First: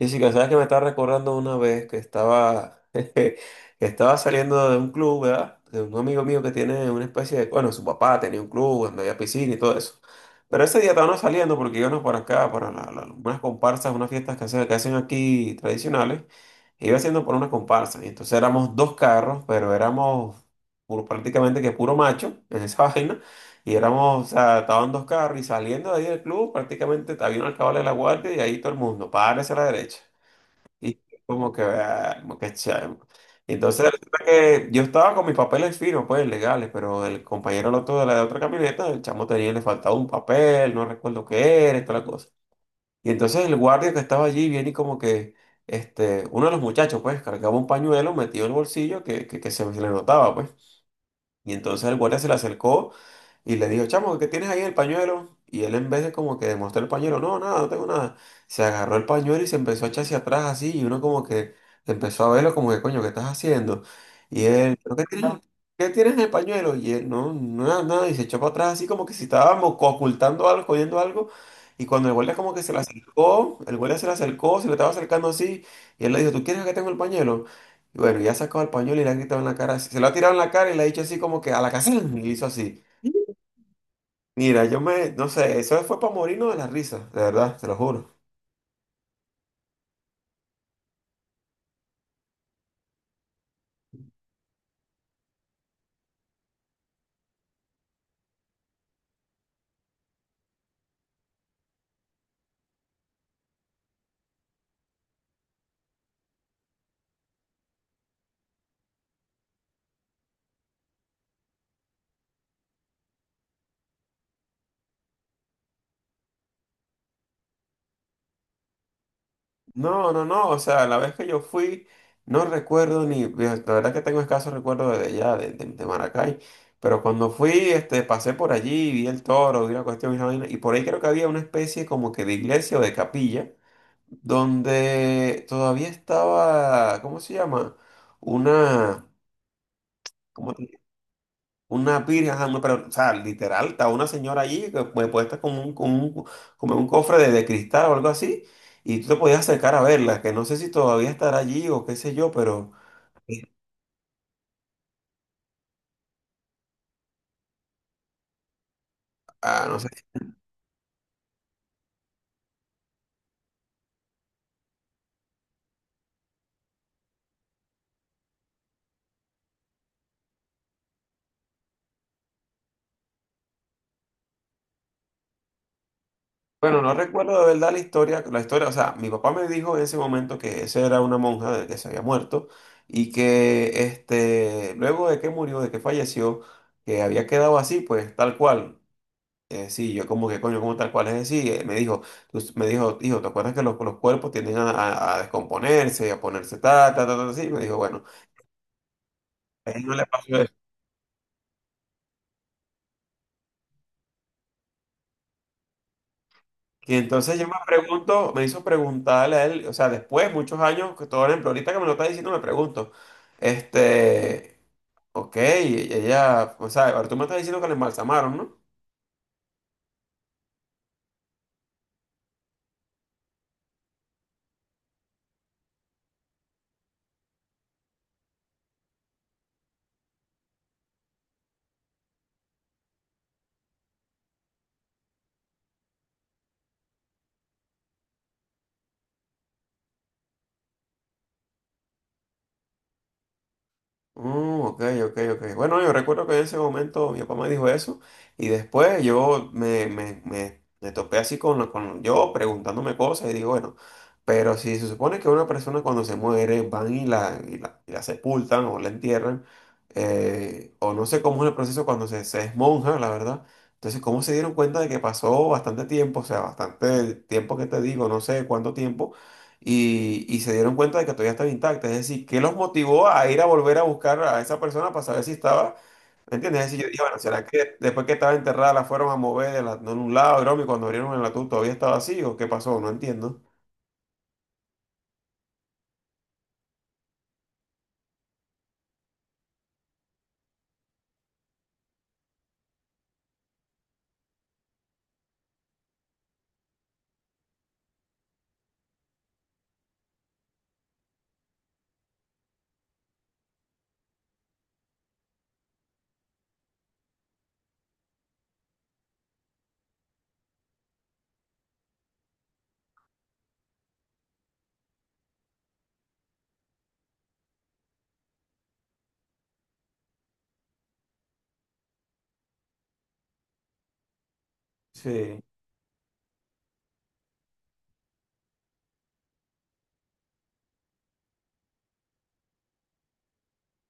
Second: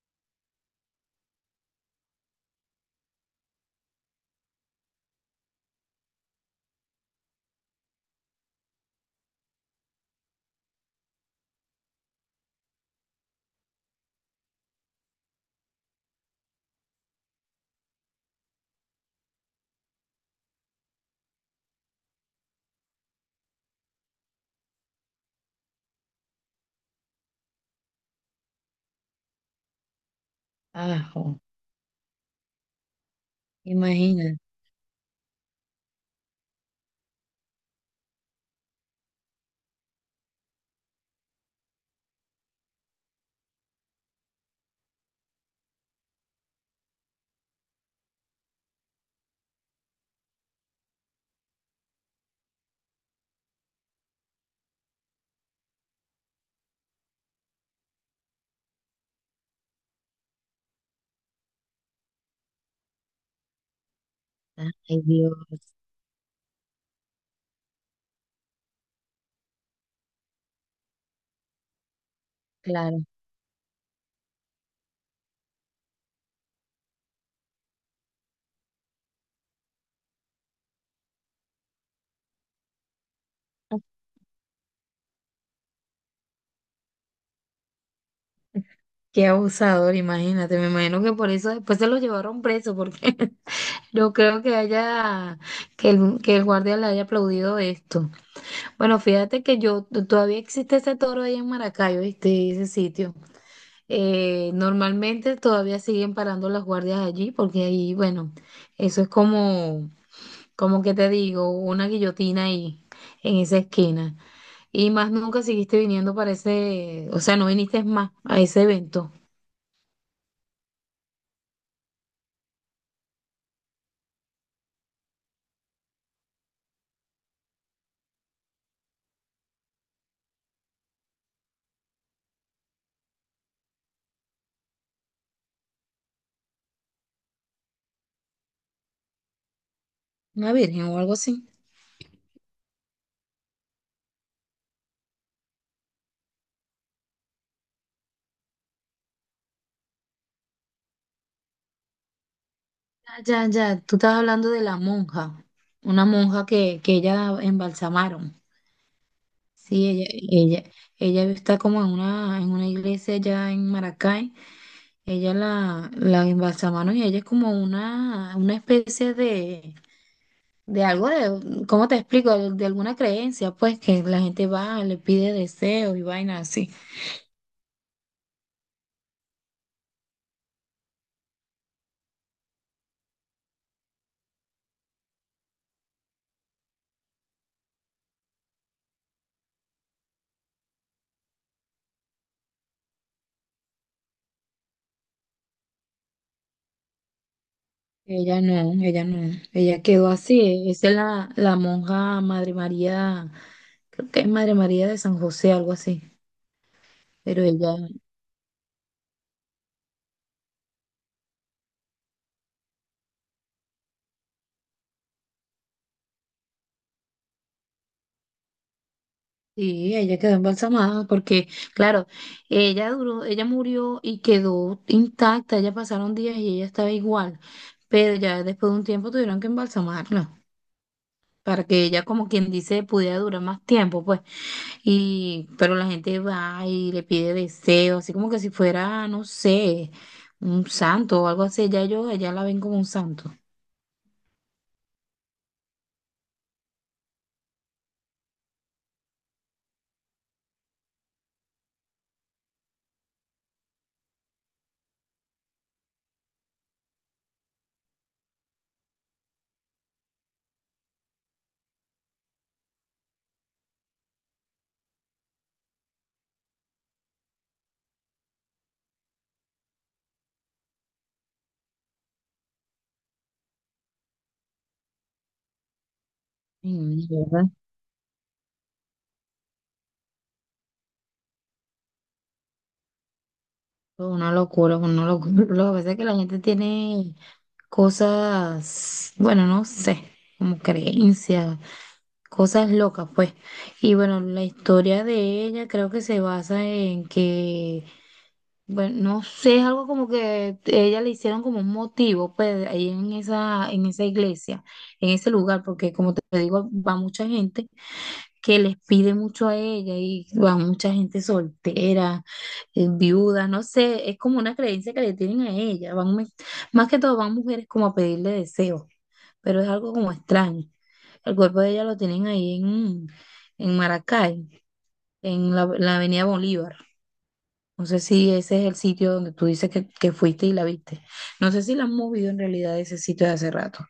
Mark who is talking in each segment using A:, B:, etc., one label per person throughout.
A: Y Jessica, sabes que me estaba recordando una vez que estaba, que estaba saliendo de un club, ¿verdad? De un amigo mío que tiene una especie de, bueno, su papá tenía un club donde había piscina y todo eso. Pero ese día estábamos saliendo porque íbamos para acá, para unas comparsas, unas fiestas que hacen, aquí tradicionales. E iba haciendo por una comparsa. Y entonces éramos dos carros, pero éramos prácticamente que puro macho en esa vaina. Y éramos, o sea, estaban dos carros y saliendo de ahí del club, prácticamente había un alcalde de la guardia y ahí todo el mundo, párese a la derecha. Y
B: Ajo,
A: como que, ah, como que chamo. Entonces, resulta
B: imagínate.
A: que yo estaba con mis papeles finos, pues legales, pero el compañero el otro de la otra camioneta, el chamo tenía, le faltaba un papel, no recuerdo qué era, y toda la cosa. Y entonces el guardia que estaba allí viene y como que, uno de los muchachos, pues, cargaba un pañuelo metido en el bolsillo que se le notaba, pues. Y entonces el guardia se le acercó. Y le dijo, chamo, ¿qué tienes ahí el pañuelo? Y él en vez de como que demostrar el pañuelo, no, nada, no tengo nada. Se agarró el pañuelo y se empezó a echar hacia atrás así y uno como que empezó a verlo como que, coño, ¿qué estás haciendo? Y él, "¿Pero
B: Ay, Dios,
A: qué tienes en el pañuelo?" Y él, no, nada, nada. Y se echó para atrás así como que si estábamos ocultando algo, escondiendo algo. Y cuando el guardia como que se le
B: claro.
A: acercó, se le estaba acercando así. Y él le dijo, ¿tú quieres que tengo el pañuelo? Y bueno, ya sacó el pañuelo y le ha gritado en la cara, así- se lo ha tirado en la cara y le ha dicho así como que a la casa, y hizo así. Mira, yo me, no sé, eso fue para morirnos de la risa, de verdad, te lo juro.
B: Qué abusador, imagínate. Me imagino que por eso después se lo llevaron preso, porque no creo que haya, que el guardia le haya aplaudido esto. Bueno, fíjate que yo, todavía existe ese toro ahí en Maracayo, ¿viste? Ese sitio. Normalmente todavía siguen parando las guardias allí, porque ahí, bueno, eso es como, como que te digo, una guillotina ahí, en esa esquina. Y más nunca seguiste viniendo para ese, o sea, no viniste más a ese evento,
A: No, no, no, o sea, la vez que yo fui, no recuerdo ni, la verdad que tengo escaso recuerdo de allá, de Maracay, pero cuando fui, pasé por allí, vi el toro, vi la cuestión y la vaina, y por ahí creo que había una especie como que de iglesia o de capilla, donde todavía estaba, ¿cómo se llama? Una, ¿cómo?
B: una virgen o algo así.
A: Una pira, ajá, no, pero, o sea, literal, está una señora allí que pues, puesta como en un cofre de cristal o algo así, y tú te podías acercar a verla, que no sé si todavía estará allí o qué sé yo, pero,
B: Ah,
A: eh,
B: ya, ya, tú estás hablando de la monja, una monja que ella embalsamaron.
A: ah, no sé.
B: Sí, ella está como en una iglesia allá en Maracay, ella la embalsamaron y ella es como una especie de algo de, ¿cómo te explico? De alguna creencia, pues, que la gente va, le pide deseos y vainas así.
A: Bueno, no recuerdo de verdad la historia, o sea, mi papá me dijo en ese momento que esa era una monja de- que se había muerto y que, luego de que murió, de que falleció, que había quedado así, pues, tal cual. Sí, yo como que coño, como tal cual es decir, me dijo, me dijo, hijo, ¿te acuerdas que los cuerpos tienden a, a descomponerse, a ponerse tal, tal, tal, tal, así? Me dijo, bueno,
B: Ella no, ella no,
A: a
B: ella
A: él no le
B: quedó
A: pasó eso.
B: así. Esa es la, la monja Madre María, creo que es Madre María de San José, algo así.
A: Y entonces
B: Pero
A: yo me
B: ella,
A: pregunto, me hizo preguntarle a él, o sea, después, muchos años, que todo por ejemplo, ahorita que me lo está diciendo, me pregunto, este, ok, ella, o sea, ahora tú me estás diciendo que la embalsamaron, ¿no?
B: sí, ella quedó embalsamada porque, claro, ella duró, ella murió y quedó intacta. Ella pasaron días y ella estaba igual. Pero ya después de un tiempo tuvieron que embalsamarla para que ella, como quien dice, pudiera durar más tiempo, pues. Y, pero la gente va y le pide deseos, así como que si fuera, no sé, un santo o algo así. Ya yo, ya la ven como un santo.
A: Mm, ok, ok, ok. Bueno, yo recuerdo que en ese momento mi papá me dijo eso y después yo me topé así con, con yo preguntándome cosas y digo, bueno, pero si se supone que una persona cuando se muere van y la sepultan o la entierran, o no sé cómo es el proceso cuando se es monja, la verdad. Entonces, ¿cómo se dieron cuenta de que pasó bastante tiempo? O sea, bastante tiempo que te digo, no sé cuánto tiempo y se dieron cuenta de que todavía estaba intacta. Es decir, ¿qué los motivó a ir a volver a buscar a esa persona para saber si estaba? ¿Me entiendes?
B: Ay,
A: Es decir, yo dije, bueno, ¿será
B: mierda.
A: que después que estaba enterrada la fueron a mover de de un lado, broma, y cuando abrieron el ataúd todavía estaba así o qué pasó? No entiendo.
B: Una locura, una locura. Lo que pasa es que la gente tiene cosas, bueno, no sé, como creencias, cosas locas, pues. Y bueno, la historia de ella creo que se basa en que bueno, no sé, es algo como que ella le hicieron como un motivo, pues, ahí en esa iglesia, en ese lugar, porque como te digo, va mucha gente que les pide mucho a ella y va mucha gente soltera, viuda, no sé, es como una creencia que le tienen a ella, van, más que todo van mujeres como a pedirle deseos, pero es algo como extraño. El cuerpo de ella lo tienen ahí en Maracay,
A: Sí.
B: en la Avenida Bolívar. No sé si ese es el sitio donde tú dices que fuiste y la viste. No sé si la han movido en realidad de ese sitio de hace rato.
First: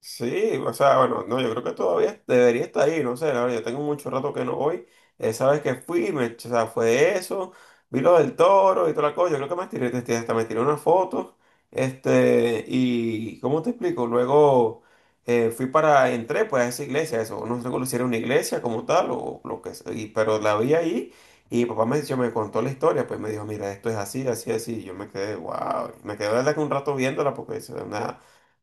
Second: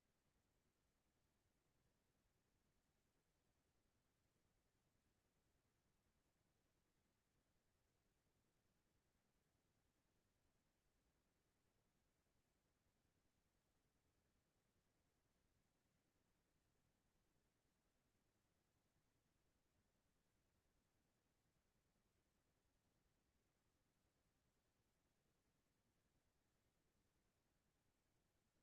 A: Sí, o sea, bueno, no, yo creo que todavía debería estar ahí, no sé, la verdad, yo tengo mucho rato que no voy. Esa vez que fui, me, o sea, fue eso, vi lo del toro y toda la cosa, yo creo que me tiré, hasta me tiré una foto, y, ¿cómo te explico? Luego fui para, entré pues a esa iglesia, eso, no sé si era una iglesia como tal o lo que sea, y- pero la vi ahí y papá dijo me contó la historia, pues me dijo, mira, esto es así, así, así, y yo me quedé, wow, me quedé, la verdad, que un rato viéndola porque es.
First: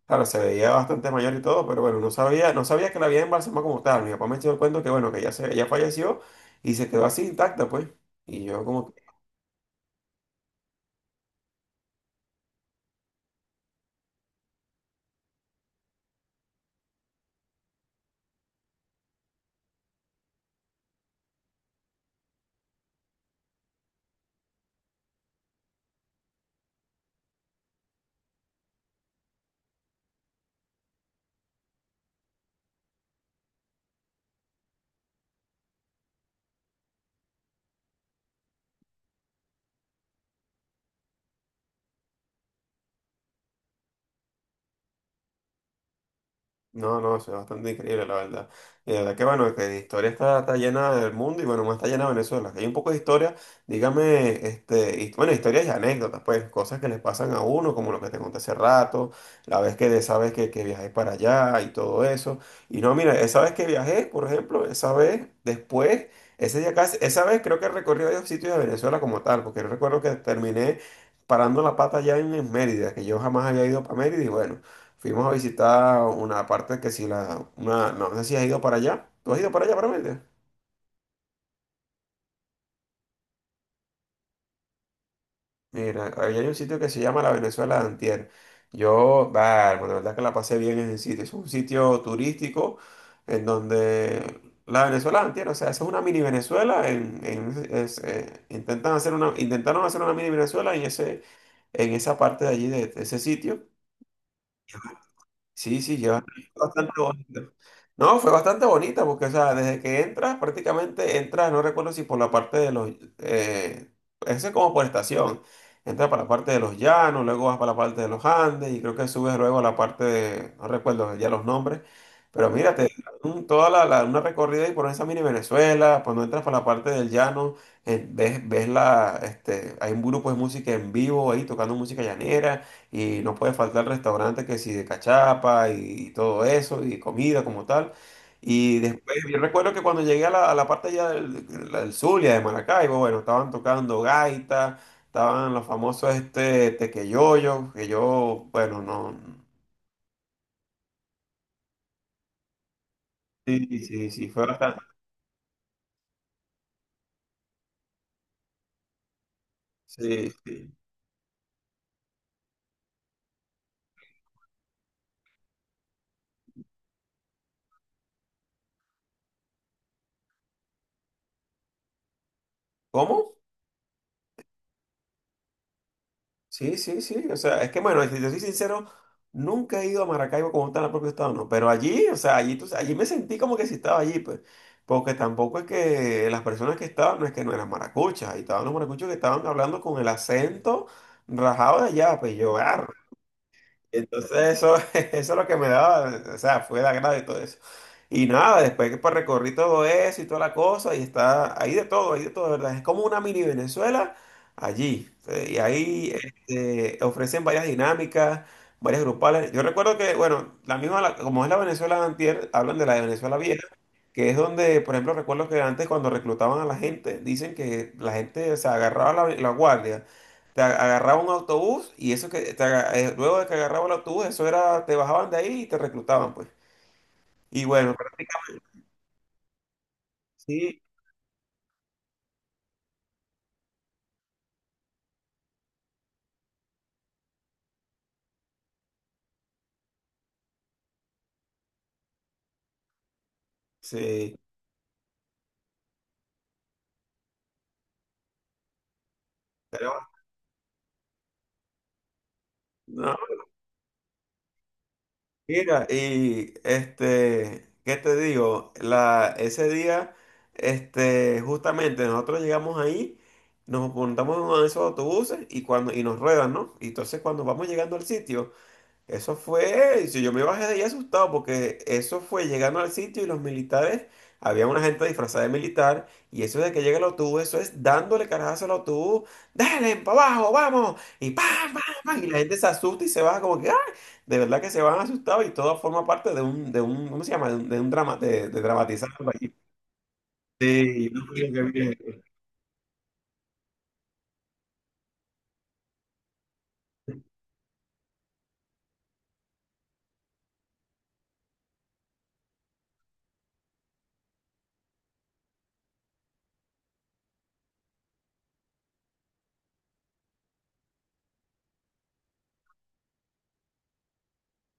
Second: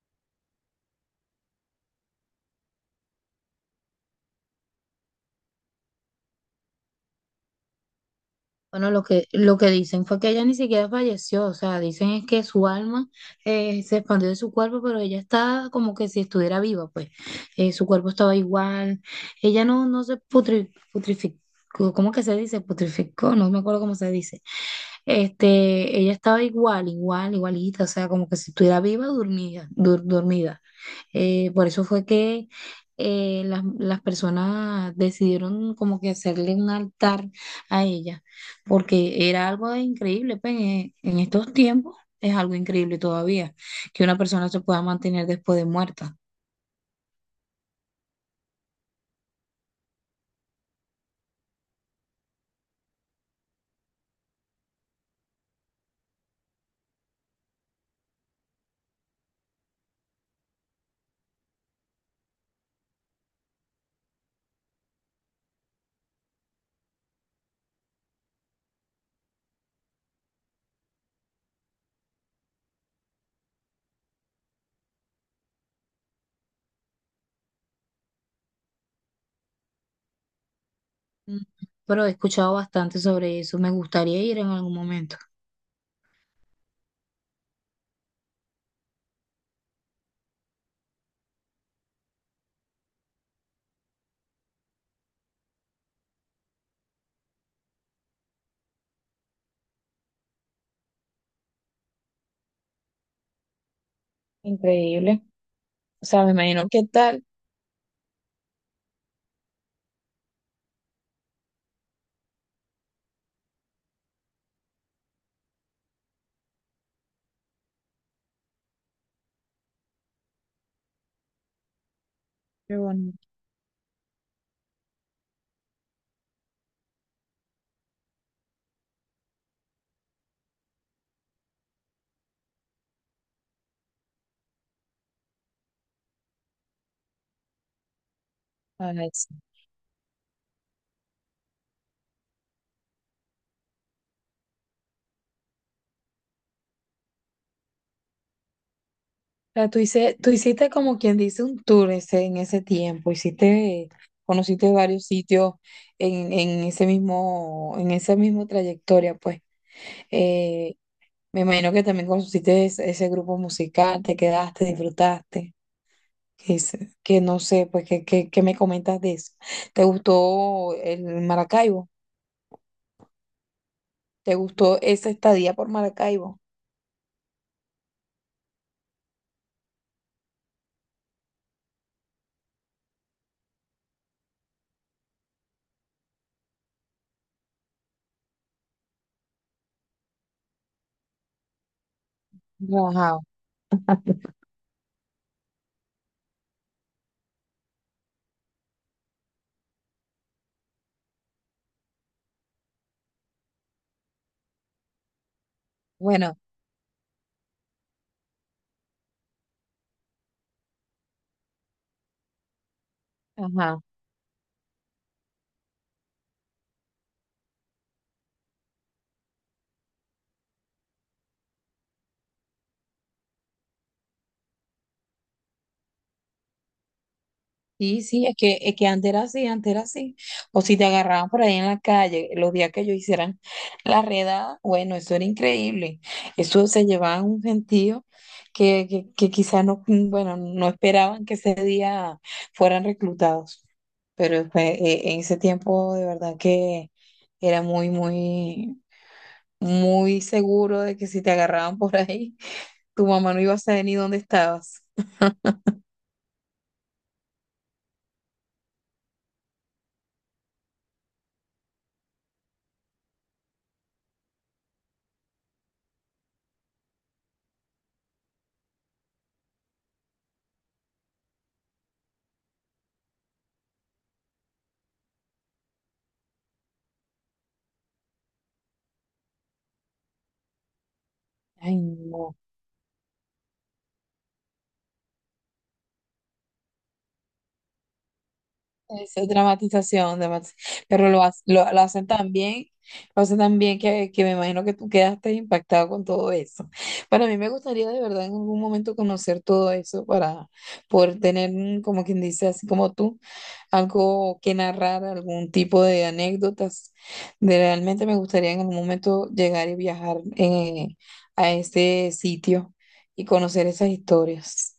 A: Claro, se veía bastante mayor y todo, pero bueno, no sabía, no sabía que la había embalsamado como tal. Mi papá me echó el cuento que bueno, que ya se, ella falleció y se quedó así intacta, pues. Y yo
B: Bueno,
A: como.
B: lo que dicen fue que ella ni siquiera falleció, o sea, dicen es que su alma se expandió de su cuerpo, pero ella está como que si estuviera viva, pues. Su cuerpo estaba igual, ella no, no se putrificó, ¿cómo que se dice? Putrificó, no me acuerdo cómo se dice. Este, ella estaba igual, igual, igualita, o sea, como que si estuviera viva, dormida, dormida. Por eso fue que las personas decidieron como que hacerle un altar a ella, porque era algo increíble, pues, en estos tiempos es algo increíble todavía, que una persona se pueda mantener después de muerta.
A: No, no, eso es bastante increíble, la verdad. Y la verdad que bueno, que de historia está llena del mundo y bueno, más está llena Venezuela. Que hay un poco de historia, dígame, bueno, historias y anécdotas, pues, cosas que les pasan a uno, como lo que te conté hace rato, la vez que de esa vez que viajé para allá y todo eso. Y no, mira, esa vez que viajé, por ejemplo, esa vez después, ese día casi, esa vez creo que recorrí varios sitios de Venezuela como tal, porque yo recuerdo que terminé parando la pata allá en Mérida, que yo jamás había ido para Mérida y bueno. Fuimos a visitar una parte que si la... Una, no sé si has ido para allá. ¿Tú has ido para allá, para Mérida?
B: Mm, pero he escuchado bastante sobre eso, me gustaría ir en algún momento.
A: Mira, ahí hay un sitio que se llama la Venezuela de Antier. Yo, bueno, de verdad que la pasé bien en ese sitio. Es un sitio turístico en donde la Venezuela de Antier, o sea, esa es una mini Venezuela. Intentan hacer una, intentaron hacer una mini Venezuela en ese, en esa parte de allí, de ese sitio.
B: Increíble.
A: Sí, sí,
B: O
A: lleva
B: sea, me imagino qué
A: bastante
B: tal.
A: bonita. No, fue bastante bonita porque, o sea, desde que entras, prácticamente entras, no recuerdo si por la parte de los, eh, ese es como por estación, entras para la parte de los llanos, luego vas para la parte de los Andes y creo que subes luego a la parte de, no recuerdo ya los nombres, pero mira,
B: Qué
A: te dan
B: bueno,
A: toda la, una recorrida y por esa mini Venezuela, cuando entras para la parte del llano, ves, ves la, hay un grupo de música en vivo ahí tocando música llanera. Y no puede faltar el restaurante que si de cachapa y, todo eso, y comida como tal. Y
B: a ver.
A: después, yo recuerdo que cuando llegué a la parte ya del Zulia, de Maracaibo, bueno, estaban tocando gaita, estaban los famosos este tequeyoyos, que yo, bueno, no.
B: O sea, tú hiciste como quien dice un tour ese, en ese tiempo,
A: Sí,
B: hiciste,
A: sí, sí, fue
B: conociste
A: bastante.
B: varios sitios en ese mismo, en esa misma trayectoria, pues.
A: Sí, sí.
B: Eh, Me imagino que también conociste ese, ese grupo musical, te quedaste, disfrutaste. Que, es- que no sé, pues, ¿qué me comentas de eso? ¿Te gustó el Maracaibo?
A: ¿Cómo?
B: ¿Te gustó esa estadía por Maracaibo?
A: Sí, sí, sí. O sea, es que bueno, si te soy sincero, nunca he ido a Maracaibo como está en el propio estado, no. Pero allí, o sea, allí, allí me sentí como que si estaba allí, pues. Porque tampoco es que las personas que estaban, no es que no eran maracuchas, ahí estaban los maracuchos que estaban hablando con el acento rajado de allá, pues yo, "Ah,
B: Ajá.
A: entonces eso," eso es lo que me daba, o sea, fue el agrado y todo eso. Y nada, después que pues recorrí todo eso y toda la cosa, y está, ahí de todo, de ¿verdad? Es como una mini Venezuela allí. Y ahí
B: Bueno,
A: ofrecen varias dinámicas, varias grupales. Yo recuerdo que, bueno, la misma, como es la Venezuela de antier, hablan de la de Venezuela vieja
B: ajá.
A: que es donde, por ejemplo, recuerdo que antes cuando reclutaban a la gente, dicen que la gente se agarraba la guardia, agarraba un autobús y eso luego de que agarraba el autobús, eso era, te bajaban de ahí y te reclutaban, pues. Y bueno,
B: Sí, sí,
A: prácticamente
B: es que antes era así, antes era así. O si
A: sí,
B: te agarraban por ahí en la calle, los días que ellos hicieran la redada, bueno, eso era increíble. Eso se llevaban un gentío que quizás no, mm, bueno, no esperaban que ese día fueran reclutados.
A: sí,
B: En ese tiempo de verdad que era muy, muy,
A: pero
B: muy seguro de que si te agarraban por ahí, tu
A: no,
B: mamá no iba a saber ni dónde estabas.
A: mira, y este, ¿qué te digo? La, ese día, justamente nosotros llegamos ahí. Nos montamos en uno de esos autobuses y cuando y nos ruedan, ¿no? Y entonces cuando vamos llegando al sitio, eso fue, si yo me bajé de ahí asustado porque eso fue llegando al sitio y los militares, había una gente disfrazada de militar y eso de que llega el autobús, eso es dándole carajazo al autobús, dale, para abajo, vamos, y pam,
B: Ay,
A: pam, pam, y
B: no,
A: la gente se asusta y se baja como que, ¡ah! De verdad que se van asustados y todo forma parte de un, ¿cómo se llama? De un drama, de dramatizar
B: esa
A: algo allí.
B: dramatización,
A: Sí,
B: pero
A: no fue lo que
B: lo hacen
A: vi.
B: tan bien, lo hacen tan bien que me imagino que tú quedaste impactado con todo eso. Para mí me gustaría de verdad en algún momento conocer todo eso para poder tener, mm, como quien dice, así como tú, algo que narrar, algún tipo de anécdotas. Realmente me gustaría en algún momento llegar y viajar a ese sitio y conocer esas historias.